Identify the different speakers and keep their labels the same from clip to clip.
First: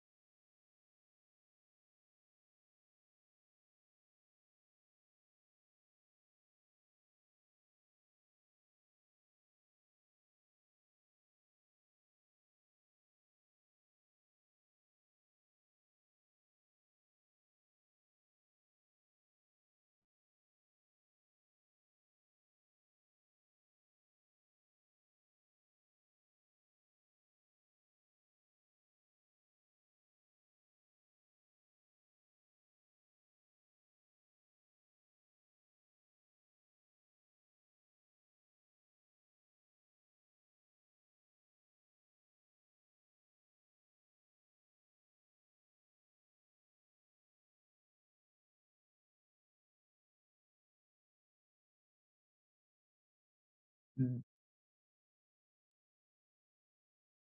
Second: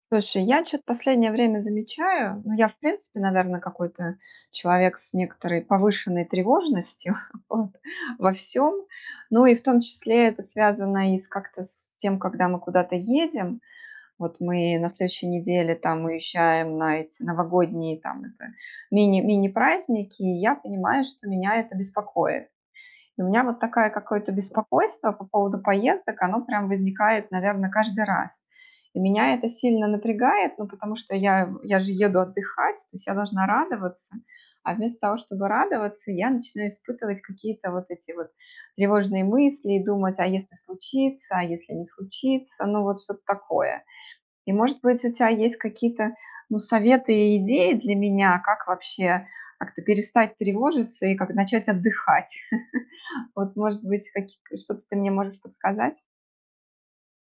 Speaker 1: Слушай, я что то последнее время замечаю. Ну, я, в принципе, наверное, какой-то человек с некоторой повышенной тревожностью вот, во всем. Ну, и в том числе это связано и с как-то с тем, когда мы куда-то едем. Вот мы на следующей неделе там уезжаем на эти новогодние там это мини-праздники, и я понимаю, что меня это беспокоит. И у меня вот такое какое-то беспокойство по поводу поездок, оно прям возникает, наверное, каждый раз. И меня это сильно напрягает, ну, потому что я же еду отдыхать, то есть я должна радоваться. А вместо того, чтобы радоваться, я начинаю испытывать какие-то вот эти вот тревожные мысли и думать: а если случится, а если не случится, ну вот что-то такое. И, может быть, у тебя есть какие-то, ну, советы и идеи для меня, как вообще как-то перестать тревожиться и как начать отдыхать. Вот, может быть,
Speaker 2: М,
Speaker 1: какие что-то ты мне можешь подсказать?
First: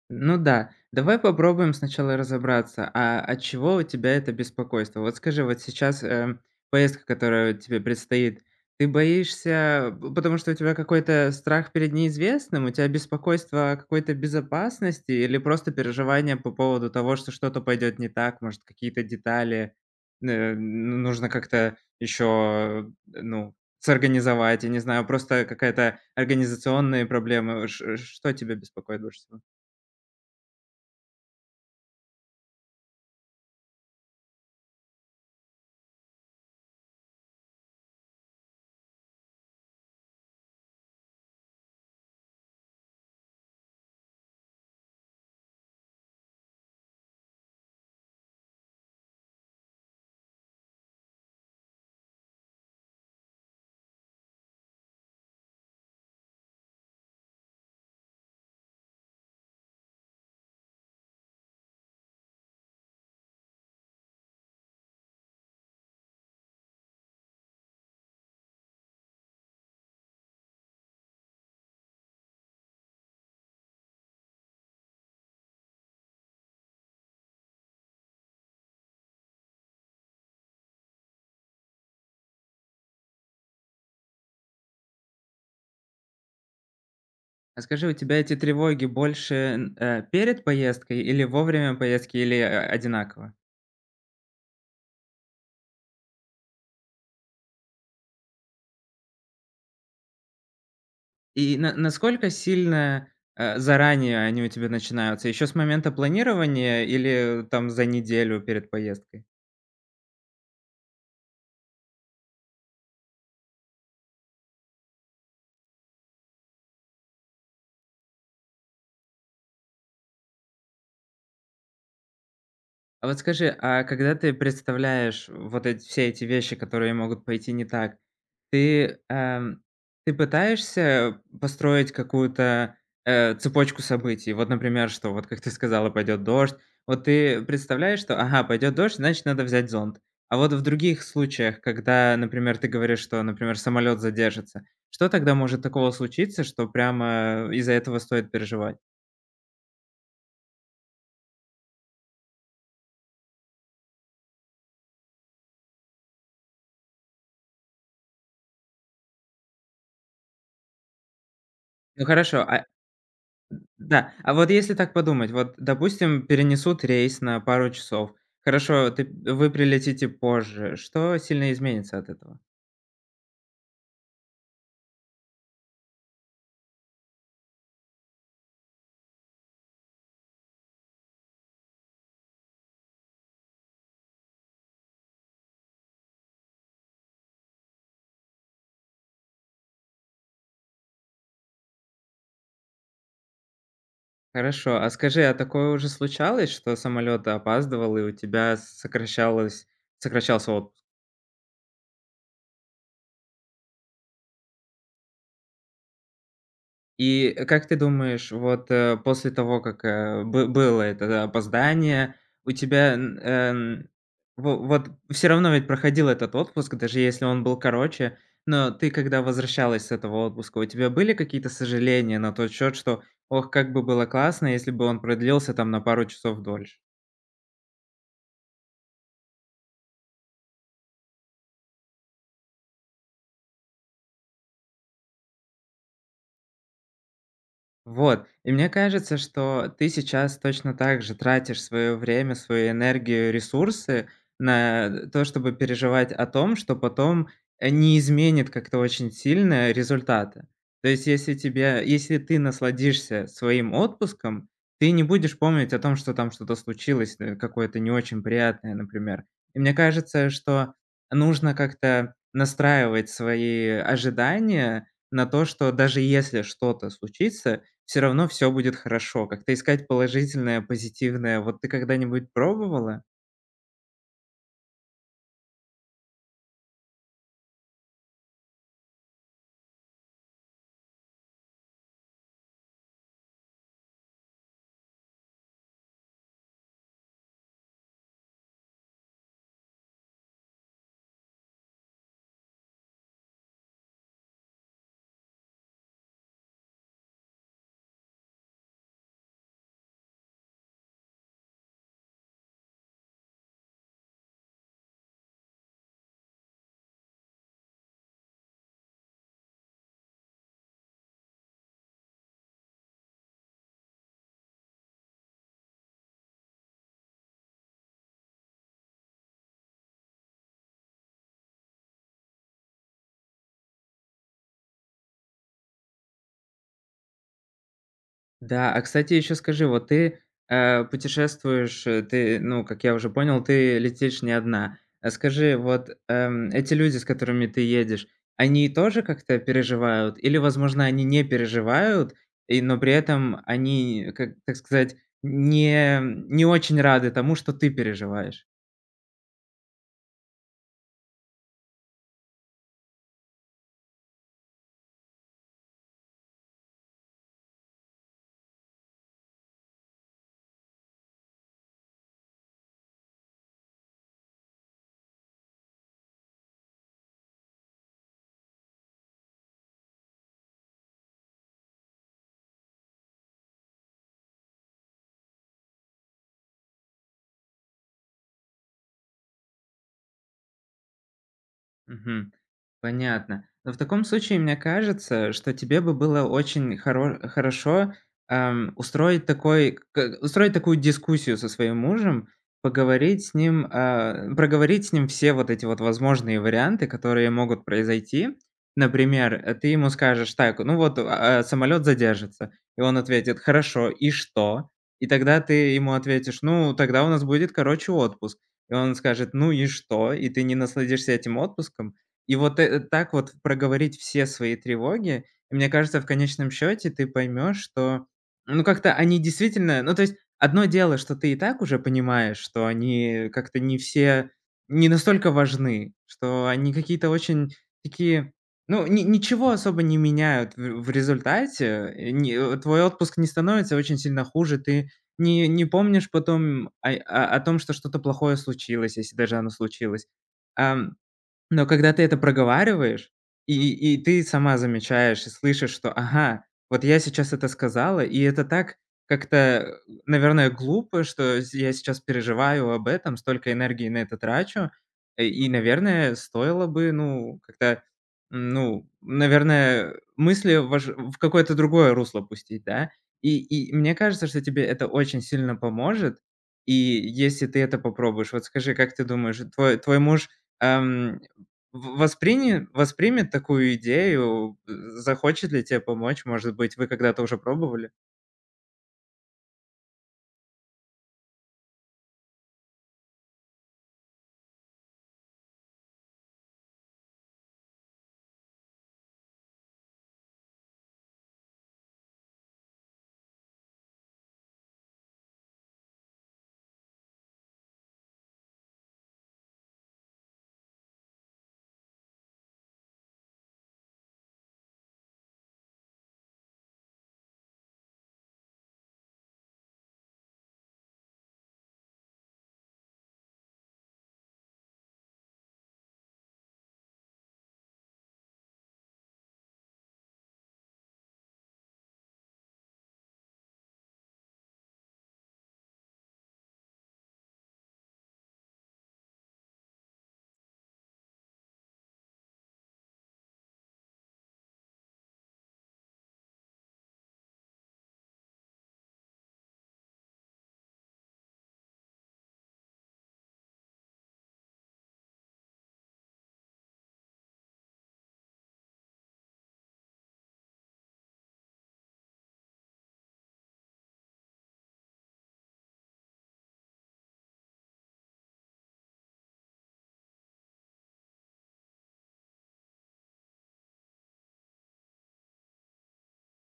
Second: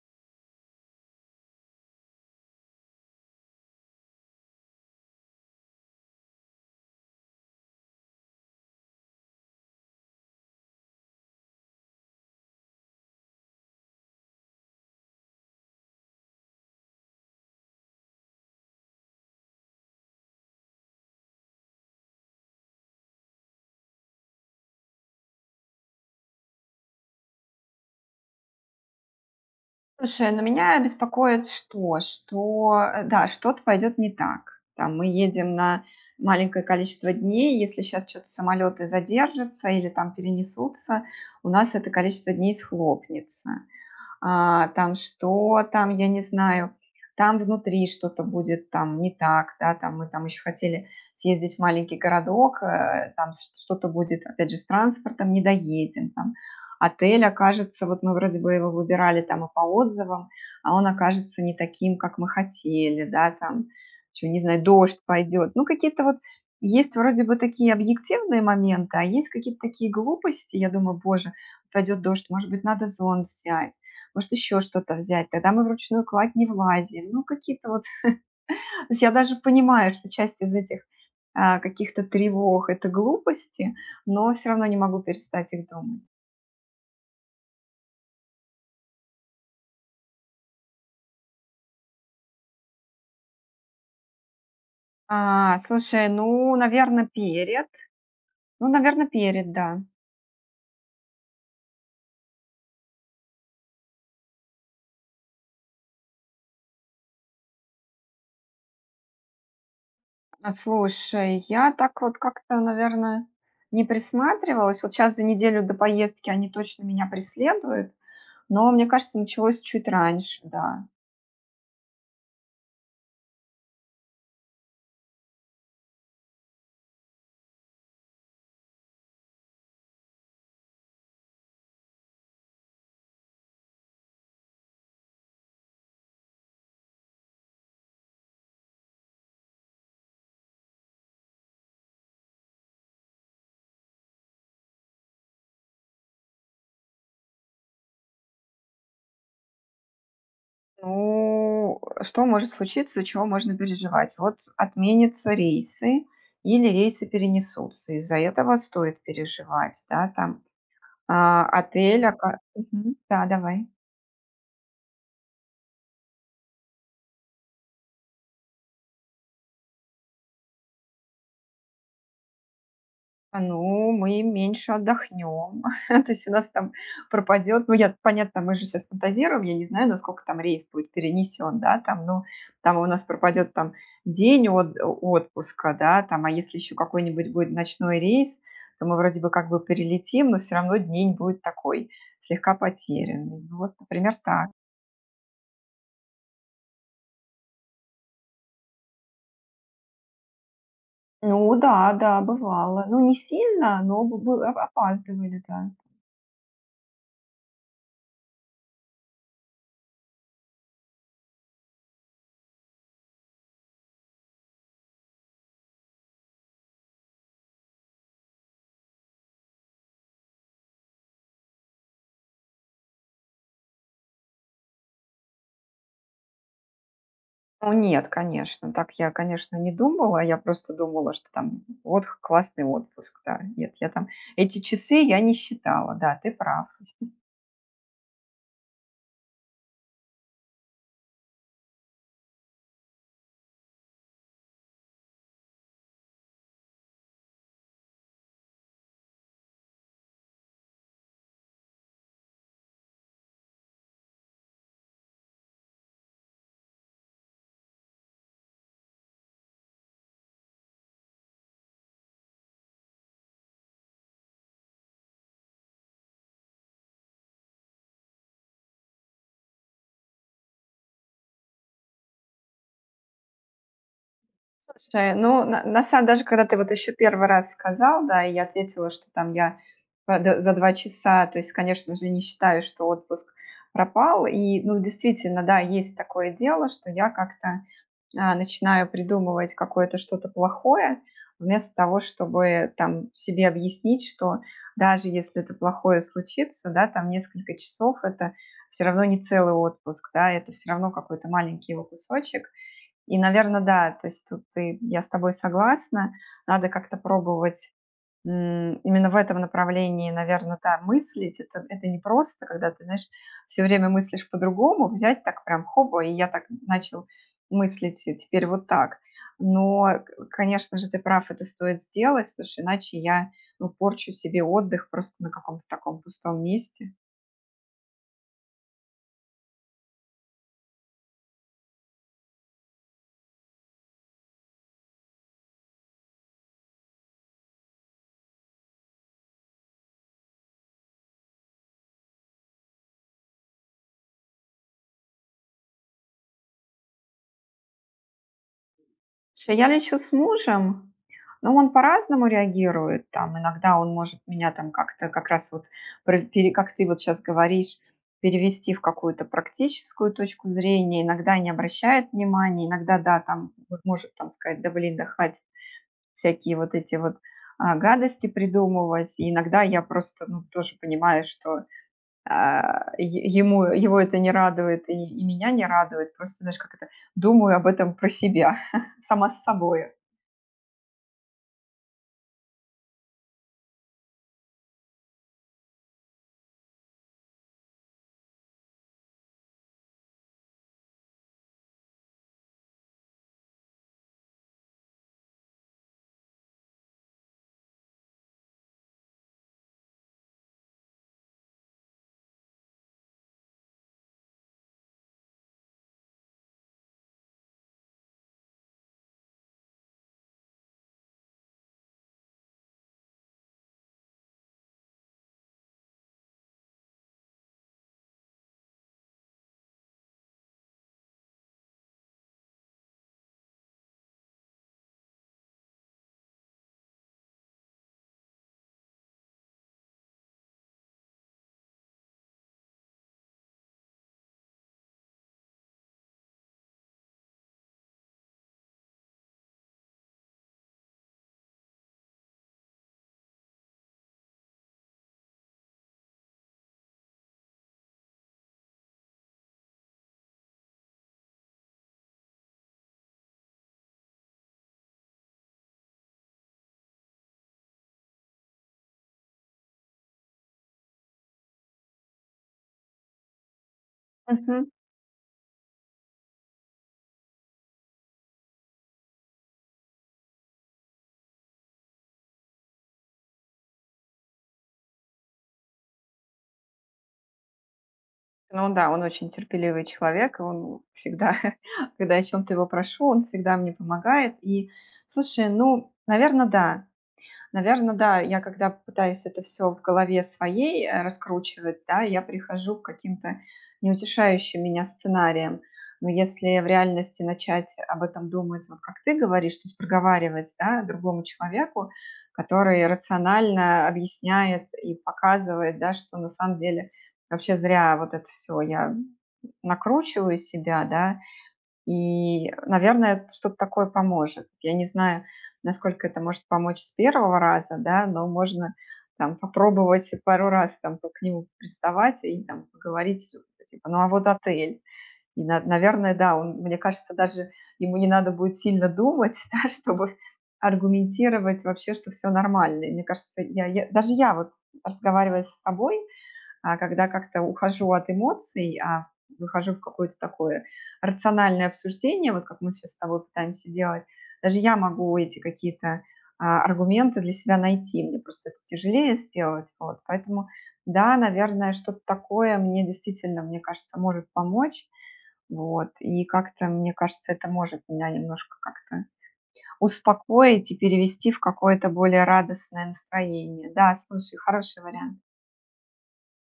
Speaker 2: ну да. Давай попробуем сначала разобраться, а от чего у тебя это беспокойство? Вот скажи, вот сейчас, поездка, которая тебе предстоит, ты боишься, п потому что у тебя какой-то страх перед неизвестным? У тебя беспокойство о какой-то безопасности или просто переживание по поводу того, что что-то пойдет не так? Может, какие-то детали, э, н нужно как-то еще, ну, сорганизовать? Я не знаю, просто какая-то организационные проблемы. Ш Что тебя беспокоит больше всего?
Speaker 1: Слушай, ну, меня беспокоит что? Что, да, что-то пойдет не так. Там мы едем на маленькое количество дней. Если сейчас что то самолеты задержатся или там перенесутся, у нас это количество дней схлопнется. А, там что там, я не знаю, там внутри что-то будет там не так, да, там мы там еще хотели съездить в маленький городок, там что-то будет, опять же, с транспортом, не доедем, там отель окажется, вот мы вроде бы его выбирали там и по отзывам, а он окажется не таким, как мы хотели, да, там, чё, не знаю, дождь пойдет, ну какие-то вот есть вроде бы такие объективные моменты, а есть какие-то такие глупости, я думаю: боже, пойдет дождь, может быть, надо зонт взять, может, еще что-то взять. Тогда мы вручную кладь не влазим. Ну, какие-то вот... То есть я даже понимаю, что часть из этих а, каких-то тревог– это глупости, но все равно не могу перестать их думать.
Speaker 2: А скажи, у тебя эти тревоги больше, перед поездкой или во время поездки, или, одинаково?
Speaker 1: А, слушай, ну, наверное, перед. Ну, наверное, перед, да.
Speaker 2: И на насколько сильно, заранее они у тебя начинаются? Еще с момента планирования или там за неделю перед поездкой?
Speaker 1: А, слушай, я так вот как-то, наверное, не присматривалась. Вот сейчас за неделю до поездки они точно меня преследуют, но, мне кажется, началось чуть раньше, да.
Speaker 2: А вот скажи, а когда ты представляешь вот эти все эти вещи, которые могут пойти не так, ты, эм, ты пытаешься построить какую-то, цепочку событий? Вот, например, что вот, как ты сказала, пойдет дождь. Вот ты представляешь, что, ага, пойдет дождь, значит, надо взять зонт. А вот в других случаях, когда, например, ты говоришь, что, например, самолет задержится, что тогда может такого случиться, что прямо из-за этого стоит переживать?
Speaker 1: Ну, что может случиться, чего можно переживать? Вот отменятся рейсы или рейсы перенесутся. Из-за этого стоит переживать, да, там а, отель.
Speaker 2: Ну хорошо, а
Speaker 1: Мгм. Да, давай.
Speaker 2: Да, а вот если так подумать, вот, допустим, перенесут рейс на пару часов. Хорошо, ты вы прилетите позже. Что сильно изменится от этого?
Speaker 1: А, ну, мы меньше отдохнем. То есть у нас там пропадет, ну, я, понятно, мы же сейчас фантазируем, я не знаю, насколько там рейс будет перенесен, да, там, ну, там у нас пропадет там день от, отпуска, да, там, а если еще какой-нибудь будет ночной рейс, то мы вроде бы как бы перелетим, но все равно день будет такой, слегка потерянный. Ну, вот, например, так.
Speaker 2: Хорошо, а скажи, а такое уже случалось, что самолет опаздывал и у тебя сокращалось сокращался отпуск?
Speaker 1: Ну да, да, бывало. Ну, не сильно, но опаздывали, да.
Speaker 2: И как ты думаешь, вот, после того, как, э, бы было это опоздание, у тебя, н во вот все равно ведь проходил этот отпуск, даже если он был короче, но ты, когда возвращалась с этого отпуска, у тебя были какие-то сожаления на тот счет, что: "Ох, как бы было классно, если бы он продлился там на пару часов дольше"?
Speaker 1: Ну нет, конечно, так я, конечно, не думала. Я просто думала, что там вот классный отпуск, да. Нет, я там эти часы я не считала, да, ты прав.
Speaker 2: Вот. И мне кажется, что ты сейчас точно так же тратишь свое время, свою энергию, ресурсы на то, чтобы переживать о том, что потом, не изменит как-то очень сильно результаты. То есть, если ты насладишься своим отпуском, ты не будешь помнить о том, что там что-то случилось, какое-то не очень приятное, например. И мне кажется, что нужно как-то настраивать свои ожидания на то, что даже если что-то случится, все равно все будет хорошо. Как-то искать положительное, позитивное. Вот ты когда-нибудь пробовала?
Speaker 1: Слушай, ну, на самом даже когда ты вот еще первый раз сказал, да, и я ответила, что там я за 2 часа, то есть, конечно же, не считаю, что отпуск пропал. И, ну, действительно, да, есть такое дело, что я как-то а, начинаю придумывать какое-то что-то плохое, вместо того, чтобы там себе объяснить, что даже если это плохое случится, да, там несколько часов, это все равно не целый отпуск, да, это все равно какой-то маленький его кусочек. И, наверное, да, то есть тут ты, я с тобой согласна, надо как-то пробовать. М, именно в этом направлении, наверное, да, мыслить. Это не просто, когда ты, знаешь, все время мыслишь по-другому. Взять так прям хоба, и я так начал мыслить теперь вот так. Но, э, к конечно же, ты прав, это стоит сделать, потому что иначе я, ну, порчу себе отдых просто на каком-то таком пустом месте.
Speaker 2: Да, а кстати, еще скажи, вот ты, путешествуешь, ты, ну, как я уже понял, ты летишь не одна. А скажи, вот, эти люди, с которыми ты едешь, они тоже как-то переживают? Или, возможно, они не переживают, и но при этом они, как так сказать, не очень рады тому, что ты переживаешь?
Speaker 1: Слушай, я лечу с мужем, но он по-разному реагирует. Там иногда он может меня там как-то как раз вот, как ты вот сейчас говоришь, перевести в какую-то практическую точку зрения, иногда не обращает внимания, иногда, да, там вот может там сказать: да блин, да хватит всякие вот эти вот а, гадости придумывать. И иногда я просто, ну, тоже понимаю, что а, ему, его это не радует и меня не радует. Просто, знаешь, как это, думаю об этом про себя, сама с собой.
Speaker 2: Мгм. Понятно. Но в таком случае, мне кажется, что тебе бы было очень хорошо, ам, устроить такой к устроить такую дискуссию со своим мужем, поговорить с ним, проговорить с ним все вот эти вот возможные варианты, которые могут произойти. Например, ты ему скажешь: "Так, ну вот, самолет задержится". И он ответит: "Хорошо, и что?" И тогда ты ему ответишь: "Ну, тогда у нас будет, короче, отпуск". И он скажет: "Ну и что?" И ты не насладишься этим отпуском. И вот, так вот проговорить все свои тревоги. И мне кажется, в конечном счете ты поймешь, что, ну, как-то они действительно ну, то есть одно дело, что ты и так уже понимаешь, что они как-то не все не настолько важны, что они какие-то очень такие, ну, ни ничего особо не меняют в результате. Э, не э, твой отпуск не становится очень сильно хуже, ты не помнишь потом ай а о том, что что-то плохое случилось, если даже оно случилось. Ам, но когда ты это проговариваешь, и ты сама замечаешь и слышишь, что: "Ага, вот я сейчас это сказала, и это так как-то, наверное, глупо, что с я сейчас переживаю об этом, столько энергии на это трачу". И, наверное, стоило бы, ну, как-то, ну, наверное, мысли вож в какое-то другое русло пустить, да. И мне кажется, что тебе
Speaker 1: Мгм.
Speaker 2: это очень сильно поможет. И если ты это попробуешь, вот скажи, как ты думаешь, твой муж, эм, в восприня воспримет такую идею, захочет ли тебе помочь. Может быть, вы когда-то уже пробовали?
Speaker 1: Ну да, он очень терпеливый человек, и он всегда, когда я о чем-то его прошу, он всегда мне помогает. И слушай, ну, наверное, да. Наверное, да. Я когда пытаюсь это все в голове своей, раскручивать, да, я прихожу к каким-то неутешающим меня сценариям. Но если в реальности начать об этом думать, вот как ты говоришь, то есть проговаривать, да, другому человеку, который рационально объясняет и показывает, да, что на самом деле вообще зря вот это все я накручиваю себя, да, и, наверное, что-то такое поможет. Я не знаю, насколько это может помочь с первого раза, да, но можно там попробовать пару раз там к нему приставать и там поговорить, типа, ну а вот отель. И, наверное, да, он, мне кажется, даже ему не надо будет сильно думать, да, чтобы аргументировать вообще, что все нормально. И мне кажется, я, даже я вот разговаривая с тобой, а, когда как-то ухожу от эмоций, а выхожу в какое-то такое рациональное обсуждение, вот как мы сейчас с тобой пытаемся делать, даже я могу эти какие-то а, аргументы для себя найти, мне просто это тяжелее сделать, вот, поэтому, да, наверное, что-то такое мне действительно, мне кажется, может помочь, вот, и как-то, мне кажется, это может меня немножко как-то успокоить и перевести в какое-то более радостное настроение, да, слушай, хороший вариант.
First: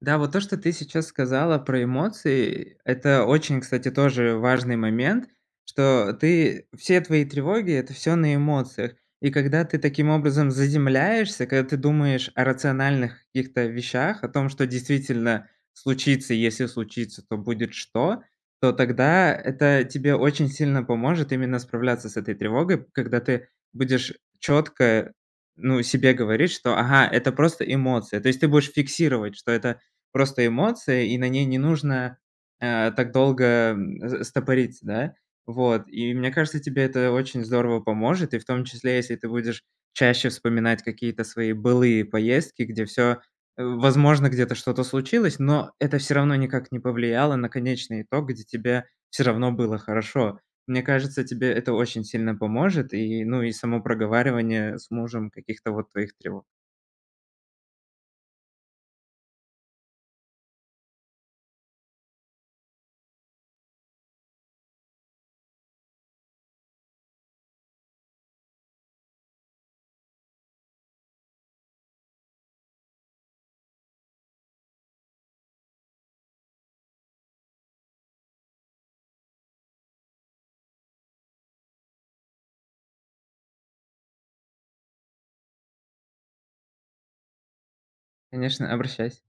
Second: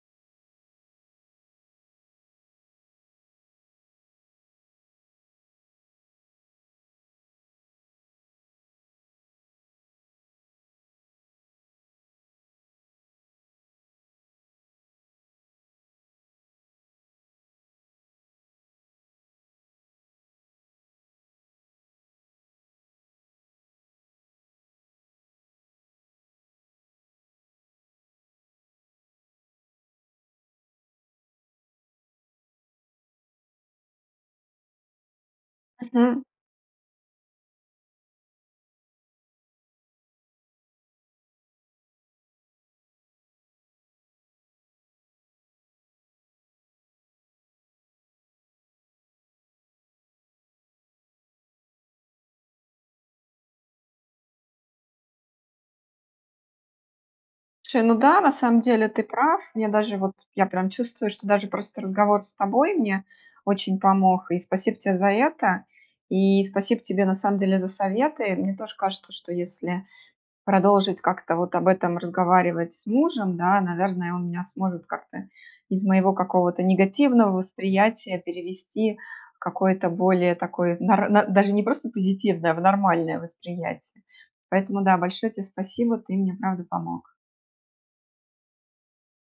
Speaker 2: Да, вот то, что ты сейчас сказала про эмоции, это очень, кстати, тоже важный момент, что ты все твои тревоги это все на эмоциях. И когда ты таким образом заземляешься, когда ты думаешь о рациональных каких-то вещах, о том, что действительно случится, и если случится, то будет что, то тогда это тебе очень сильно поможет именно справляться с этой тревогой, когда ты будешь четко, ну, себе говорить, что: "Ага, это просто эмоция". То есть ты будешь фиксировать, что это просто эмоция, и на ней не нужно, так долго, стопориться, да. Вот, и
Speaker 1: Мгм.
Speaker 2: мне кажется, тебе это очень здорово поможет, и в том числе, если ты будешь чаще вспоминать какие-то свои былые поездки, где все, возможно, где-то что-то случилось, но это все равно никак не повлияло на конечный итог, где тебе все равно было хорошо. Мне кажется, тебе это очень сильно поможет, и, ну, и само проговаривание с мужем каких-то вот твоих тревог.
Speaker 1: Слушай, ну да, на самом деле ты прав. Мне даже вот, я прям чувствую, что даже просто разговор с тобой мне очень помог. И спасибо тебе за это. И спасибо тебе на самом деле за советы. Мне тоже кажется, что если продолжить как-то вот об этом разговаривать с мужем, да, наверное, он меня сможет как-то из моего какого-то негативного восприятия перевести в какое-то более такое, даже не просто позитивное, а в нормальное восприятие. Поэтому да, большое тебе спасибо, ты мне правда помог.
Speaker 2: Конечно, обращайся.